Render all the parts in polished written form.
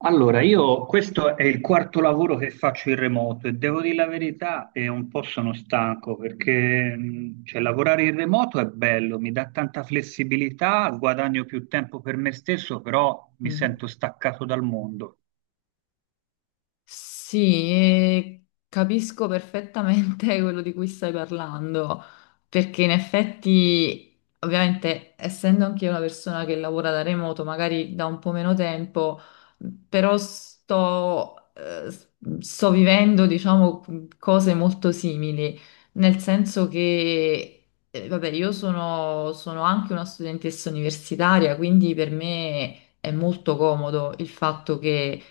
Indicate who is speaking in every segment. Speaker 1: Allora, io questo è il quarto lavoro che faccio in remoto e devo dire la verità, e un po' sono stanco perché cioè, lavorare in remoto è bello, mi dà tanta flessibilità, guadagno più tempo per me stesso, però mi
Speaker 2: Mm.
Speaker 1: sento staccato dal mondo.
Speaker 2: Sì, e capisco perfettamente quello di cui stai parlando, perché in effetti, ovviamente, essendo anche io una persona che lavora da remoto, magari da un po' meno tempo, però sto, sto vivendo, diciamo, cose molto simili, nel senso che, vabbè, io sono anche una studentessa universitaria, quindi per me è molto comodo il fatto che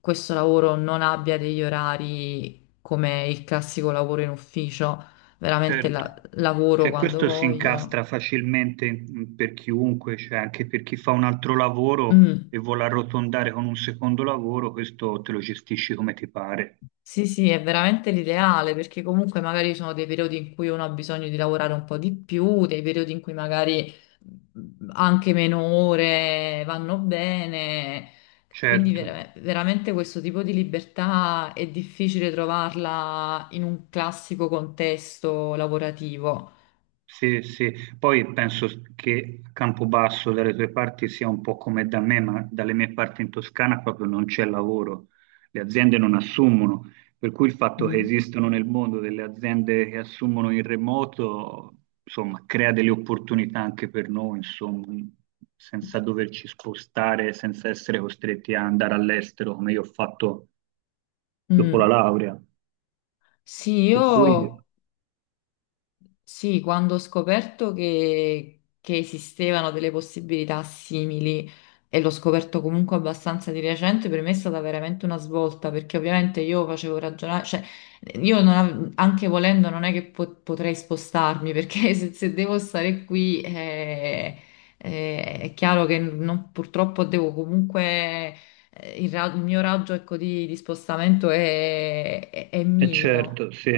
Speaker 2: questo lavoro non abbia degli orari come il classico lavoro in ufficio, veramente
Speaker 1: Certo,
Speaker 2: lavoro
Speaker 1: cioè,
Speaker 2: quando
Speaker 1: questo si
Speaker 2: voglio.
Speaker 1: incastra facilmente per chiunque, cioè, anche per chi fa un altro lavoro
Speaker 2: Mm.
Speaker 1: e vuole arrotondare con un secondo lavoro, questo te lo gestisci come ti pare.
Speaker 2: Sì, sì, è veramente l'ideale perché comunque magari ci sono dei periodi in cui uno ha bisogno di lavorare un po' di più, dei periodi in cui magari anche meno ore vanno bene. Quindi
Speaker 1: Certo.
Speaker 2: veramente questo tipo di libertà è difficile trovarla in un classico contesto lavorativo.
Speaker 1: Sì, sì, poi penso che Campobasso dalle tue parti sia un po' come da me, ma dalle mie parti in Toscana proprio non c'è lavoro, le aziende non assumono, per cui il fatto che
Speaker 2: Mm.
Speaker 1: esistano nel mondo delle aziende che assumono in remoto, insomma, crea delle opportunità anche per noi, insomma, senza doverci spostare, senza essere costretti a andare all'estero come io ho fatto dopo la
Speaker 2: Mm.
Speaker 1: laurea.
Speaker 2: Sì,
Speaker 1: Per cui
Speaker 2: io sì, quando ho scoperto che esistevano delle possibilità simili e l'ho scoperto comunque abbastanza di recente, per me è stata veramente una svolta perché ovviamente io facevo ragionare, cioè io non av- anche volendo non è che potrei spostarmi perché se devo stare qui è chiaro che purtroppo devo comunque il, il mio raggio ecco, di spostamento è
Speaker 1: e
Speaker 2: minimo.
Speaker 1: certo, sì.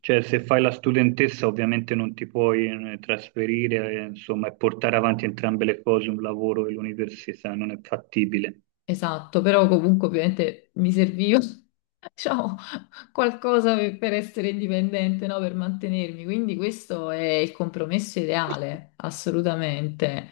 Speaker 1: Cioè, se fai la studentessa ovviamente non ti puoi trasferire, insomma, e portare avanti entrambe le cose, un lavoro e l'università, non è fattibile.
Speaker 2: Esatto, però comunque ovviamente mi serviva, diciamo, qualcosa per essere indipendente, no? Per mantenermi. Quindi questo è il compromesso ideale, assolutamente.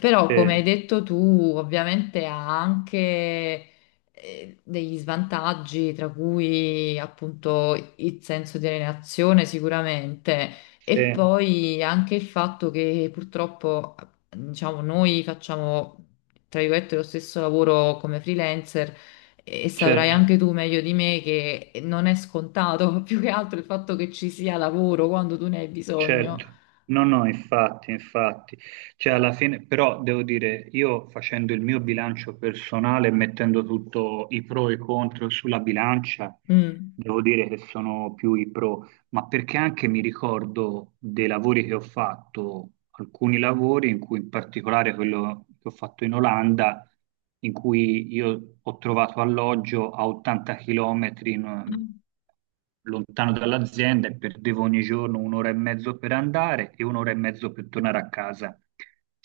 Speaker 2: Però,
Speaker 1: Sì,
Speaker 2: come hai detto tu, ovviamente ha anche degli svantaggi, tra cui appunto il senso di alienazione sicuramente, e
Speaker 1: sì,
Speaker 2: poi anche il fatto che purtroppo, diciamo, noi facciamo tra virgolette, lo stesso lavoro come freelancer e saprai
Speaker 1: certo,
Speaker 2: anche tu meglio di me che non è scontato, più che altro il fatto che ci sia lavoro quando tu ne hai bisogno.
Speaker 1: certo. No, no, infatti, infatti. Cioè, alla fine, però devo dire, io facendo il mio bilancio personale, mettendo tutto i pro e i contro sulla bilancia,
Speaker 2: Mm.
Speaker 1: devo dire che sono più i pro, ma perché anche mi ricordo dei lavori che ho fatto, alcuni lavori, in cui in particolare quello che ho fatto in Olanda, in cui io ho trovato alloggio a 80 km lontano dall'azienda e perdevo ogni giorno un'ora e mezzo per andare e un'ora e mezzo per tornare a casa.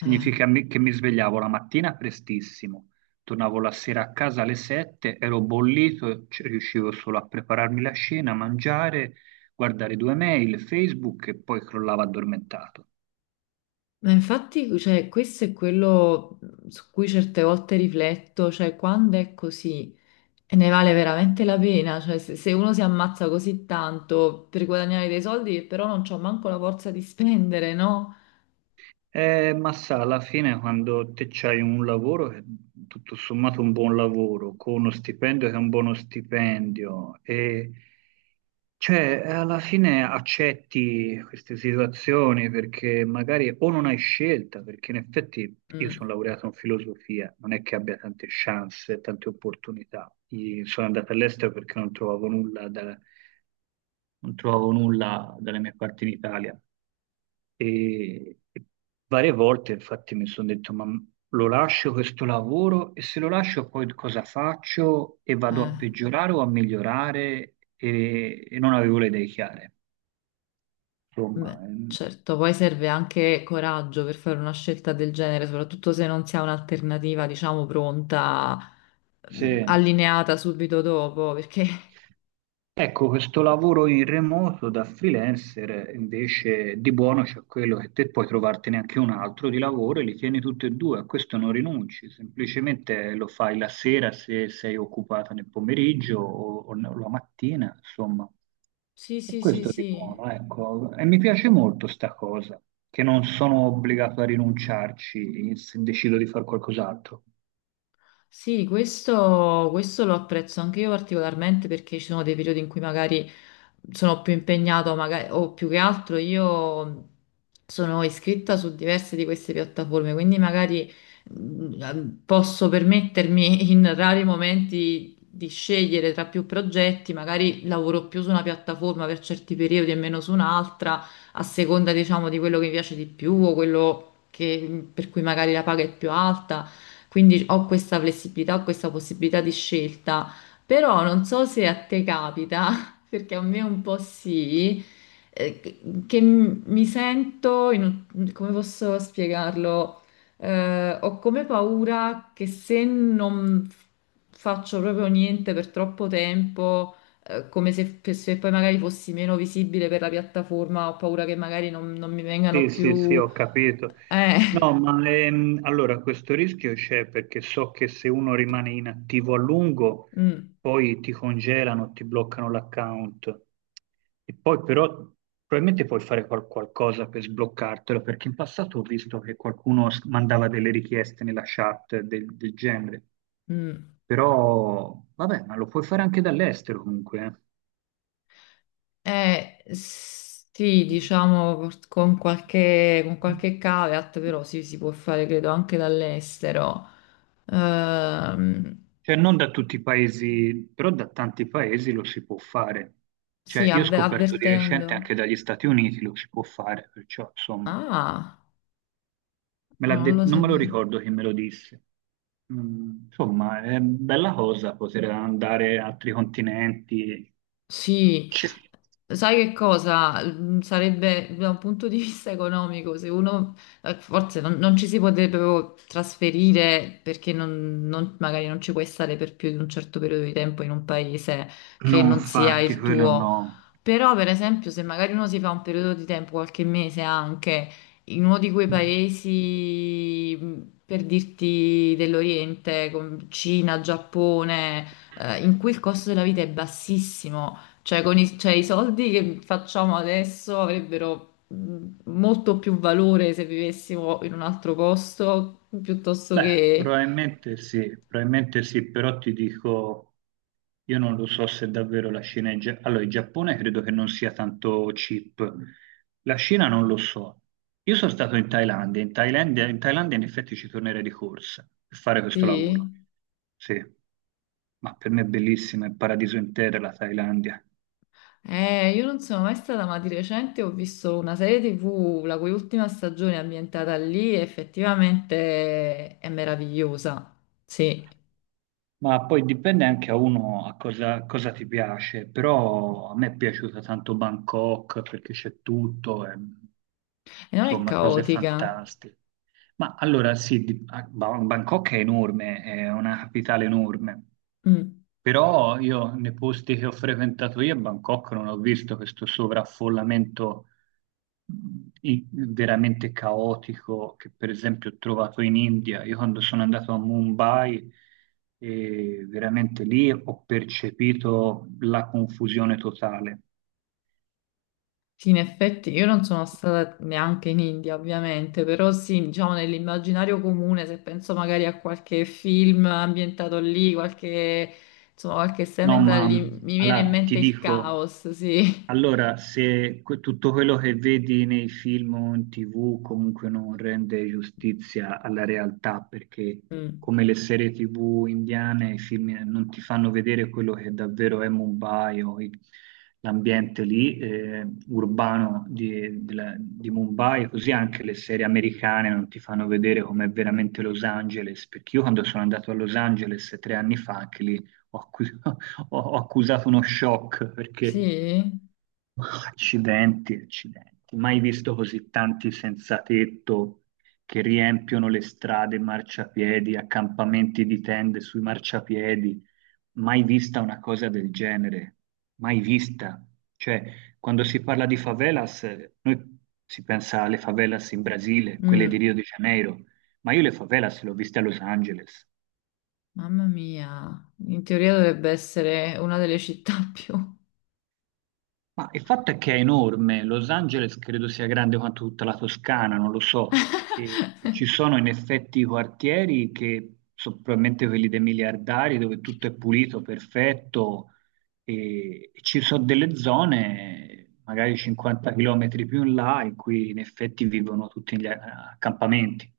Speaker 2: Eh,
Speaker 1: che mi svegliavo la mattina prestissimo, tornavo la sera a casa alle 7, ero bollito, riuscivo solo a prepararmi la cena, a mangiare, guardare due mail, Facebook e poi crollava addormentato.
Speaker 2: ma infatti, cioè, questo è quello su cui certe volte rifletto, cioè quando è così e ne vale veramente la pena, cioè se uno si ammazza così tanto per guadagnare dei soldi che però non c'ho manco la forza di spendere, no?
Speaker 1: Ma sa, alla fine quando te c'hai un lavoro, che è tutto sommato un buon lavoro, con uno stipendio che è un buono stipendio, e cioè alla fine accetti queste situazioni perché magari o non hai scelta, perché in effetti io
Speaker 2: Mm,
Speaker 1: sono laureato in filosofia, non è che abbia tante chance, tante opportunità. Sono andato all'estero perché non trovavo nulla da non trovavo nulla dalle mie parti in Italia. E varie volte, infatti, mi sono detto: ma lo lascio questo lavoro? E se lo lascio, poi cosa faccio? E vado a
Speaker 2: eh.
Speaker 1: peggiorare o a migliorare? E non avevo le idee chiare. Insomma,
Speaker 2: Beh, certo, poi serve anche coraggio per fare una scelta del genere, soprattutto se non si ha un'alternativa, diciamo, pronta,
Speaker 1: sì.
Speaker 2: allineata subito dopo, perché
Speaker 1: Ecco, questo lavoro in remoto da freelancer invece di buono c'è quello che te puoi trovartene anche un altro di lavoro e li tieni tutti e due, a questo non rinunci, semplicemente lo fai la sera se sei occupata nel pomeriggio o no, la mattina, insomma.
Speaker 2: sì,
Speaker 1: E
Speaker 2: sì, sì,
Speaker 1: questo di
Speaker 2: sì.
Speaker 1: buono, ecco. E mi piace molto sta cosa, che non sono obbligato a rinunciarci se decido di fare qualcos'altro.
Speaker 2: Sì, questo lo apprezzo anche io particolarmente perché ci sono dei periodi in cui magari sono più impegnato magari, o più che altro io sono iscritta su diverse di queste piattaforme, quindi magari posso permettermi in rari momenti di scegliere tra più progetti, magari lavoro più su una piattaforma per certi periodi e meno su un'altra, a seconda, diciamo, di quello che mi piace di più o quello per cui magari la paga è più alta. Quindi ho questa flessibilità, ho questa possibilità di scelta. Però non so se a te capita perché a me un po' sì, che, mi sento, in come posso spiegarlo? Ho come paura che se non f- faccio proprio niente per troppo tempo, come se poi magari fossi meno visibile per la piattaforma, ho paura che magari non mi vengano
Speaker 1: Sì, sì, sì,
Speaker 2: più...
Speaker 1: ho capito.
Speaker 2: Eh,
Speaker 1: No, ma allora questo rischio c'è perché so che se uno rimane inattivo a lungo,
Speaker 2: mm,
Speaker 1: poi ti congelano, ti bloccano l'account. E poi però probabilmente puoi fare qualcosa per sbloccartelo, perché in passato ho visto che qualcuno mandava delle richieste nella chat del, del genere.
Speaker 2: mm.
Speaker 1: Però, vabbè, ma lo puoi fare anche dall'estero comunque,
Speaker 2: Sì, diciamo con qualche caveat,
Speaker 1: eh.
Speaker 2: però sì, si può fare credo anche dall'estero. Ehm,
Speaker 1: Cioè, non da tutti i paesi, però da tanti paesi lo si può fare. Cioè,
Speaker 2: sì,
Speaker 1: io ho scoperto di recente
Speaker 2: avvertendo.
Speaker 1: anche dagli Stati Uniti lo si può fare, perciò, insomma,
Speaker 2: Ah, ah, non lo
Speaker 1: non me lo
Speaker 2: sapevo.
Speaker 1: ricordo chi me lo disse. Mm, insomma, è bella cosa poter andare a altri continenti.
Speaker 2: Sì,
Speaker 1: Ci-
Speaker 2: sai che cosa? Mm, sarebbe da un punto di vista economico, se uno forse non ci si potrebbe proprio trasferire perché magari non ci puoi stare per più di un certo periodo di tempo in un paese che
Speaker 1: No,
Speaker 2: non sia
Speaker 1: infatti,
Speaker 2: il
Speaker 1: quello
Speaker 2: tuo.
Speaker 1: no.
Speaker 2: Però, per esempio, se magari uno si fa un periodo di tempo, qualche mese anche, in uno di quei paesi, per dirti dell'Oriente, con Cina, Giappone, in cui il costo della vita è bassissimo, cioè con cioè, i soldi che facciamo adesso avrebbero molto più valore se vivessimo in un altro posto piuttosto
Speaker 1: Beh,
Speaker 2: che...
Speaker 1: probabilmente sì, però ti dico, io non lo so se davvero la Cina è... Allora, il Giappone credo che non sia tanto cheap, la Cina non lo so. Io sono stato in Thailandia, in Thailandia in effetti ci tornerei di corsa per fare questo lavoro,
Speaker 2: Sì.
Speaker 1: sì, ma per me è bellissima, è il paradiso intero la Thailandia.
Speaker 2: Io non sono mai stata, ma di recente ho visto una serie TV, la cui ultima stagione è ambientata lì, e effettivamente è meravigliosa. Sì,
Speaker 1: Ma poi dipende anche a uno a cosa ti piace, però a me è piaciuta tanto Bangkok perché c'è tutto, e,
Speaker 2: e non è
Speaker 1: insomma, cose
Speaker 2: caotica.
Speaker 1: fantastiche. Ma allora sì, Bangkok è enorme, è una capitale enorme,
Speaker 2: Mm.
Speaker 1: però io nei posti che ho frequentato io a Bangkok non ho visto questo sovraffollamento mh, veramente caotico che per esempio ho trovato in India. Io quando sono andato a Mumbai, veramente lì ho percepito la confusione totale.
Speaker 2: Sì, in effetti io non sono stata neanche in India, ovviamente, però sì, diciamo nell'immaginario comune, se penso magari a qualche film ambientato lì, qualche, insomma, qualche serie
Speaker 1: No,
Speaker 2: ambientata
Speaker 1: ma
Speaker 2: lì, mi viene in
Speaker 1: allora ti
Speaker 2: mente il
Speaker 1: dico.
Speaker 2: caos, sì.
Speaker 1: Allora, se tutto quello che vedi nei film o in TV comunque non rende giustizia alla realtà, perché
Speaker 2: Mm.
Speaker 1: come le serie TV indiane, i film non ti fanno vedere quello che davvero è Mumbai l'ambiente lì, urbano di, di Mumbai, così anche le serie americane non ti fanno vedere com'è veramente Los Angeles, perché io quando sono andato a Los Angeles 3 anni fa, anche lì ho accu- ho- ho accusato uno shock perché...
Speaker 2: Sì?
Speaker 1: Accidenti, accidenti. Mai visto così tanti senza tetto che riempiono le strade, marciapiedi, accampamenti di tende sui marciapiedi. Mai vista una cosa del genere. Mai vista. Cioè, quando si parla di favelas, noi si pensa alle favelas in Brasile, quelle di
Speaker 2: Mm.
Speaker 1: Rio de Janeiro, ma io le favelas le ho viste a Los Angeles.
Speaker 2: Mamma mia, in teoria dovrebbe essere una delle città più
Speaker 1: Ma il fatto è che è enorme, Los Angeles credo sia grande quanto tutta la Toscana, non lo so, e ci sono in effetti quartieri che sono probabilmente quelli dei miliardari dove tutto è pulito, perfetto, e ci sono delle zone, magari 50 km più in là, in cui in effetti vivono tutti gli accampamenti.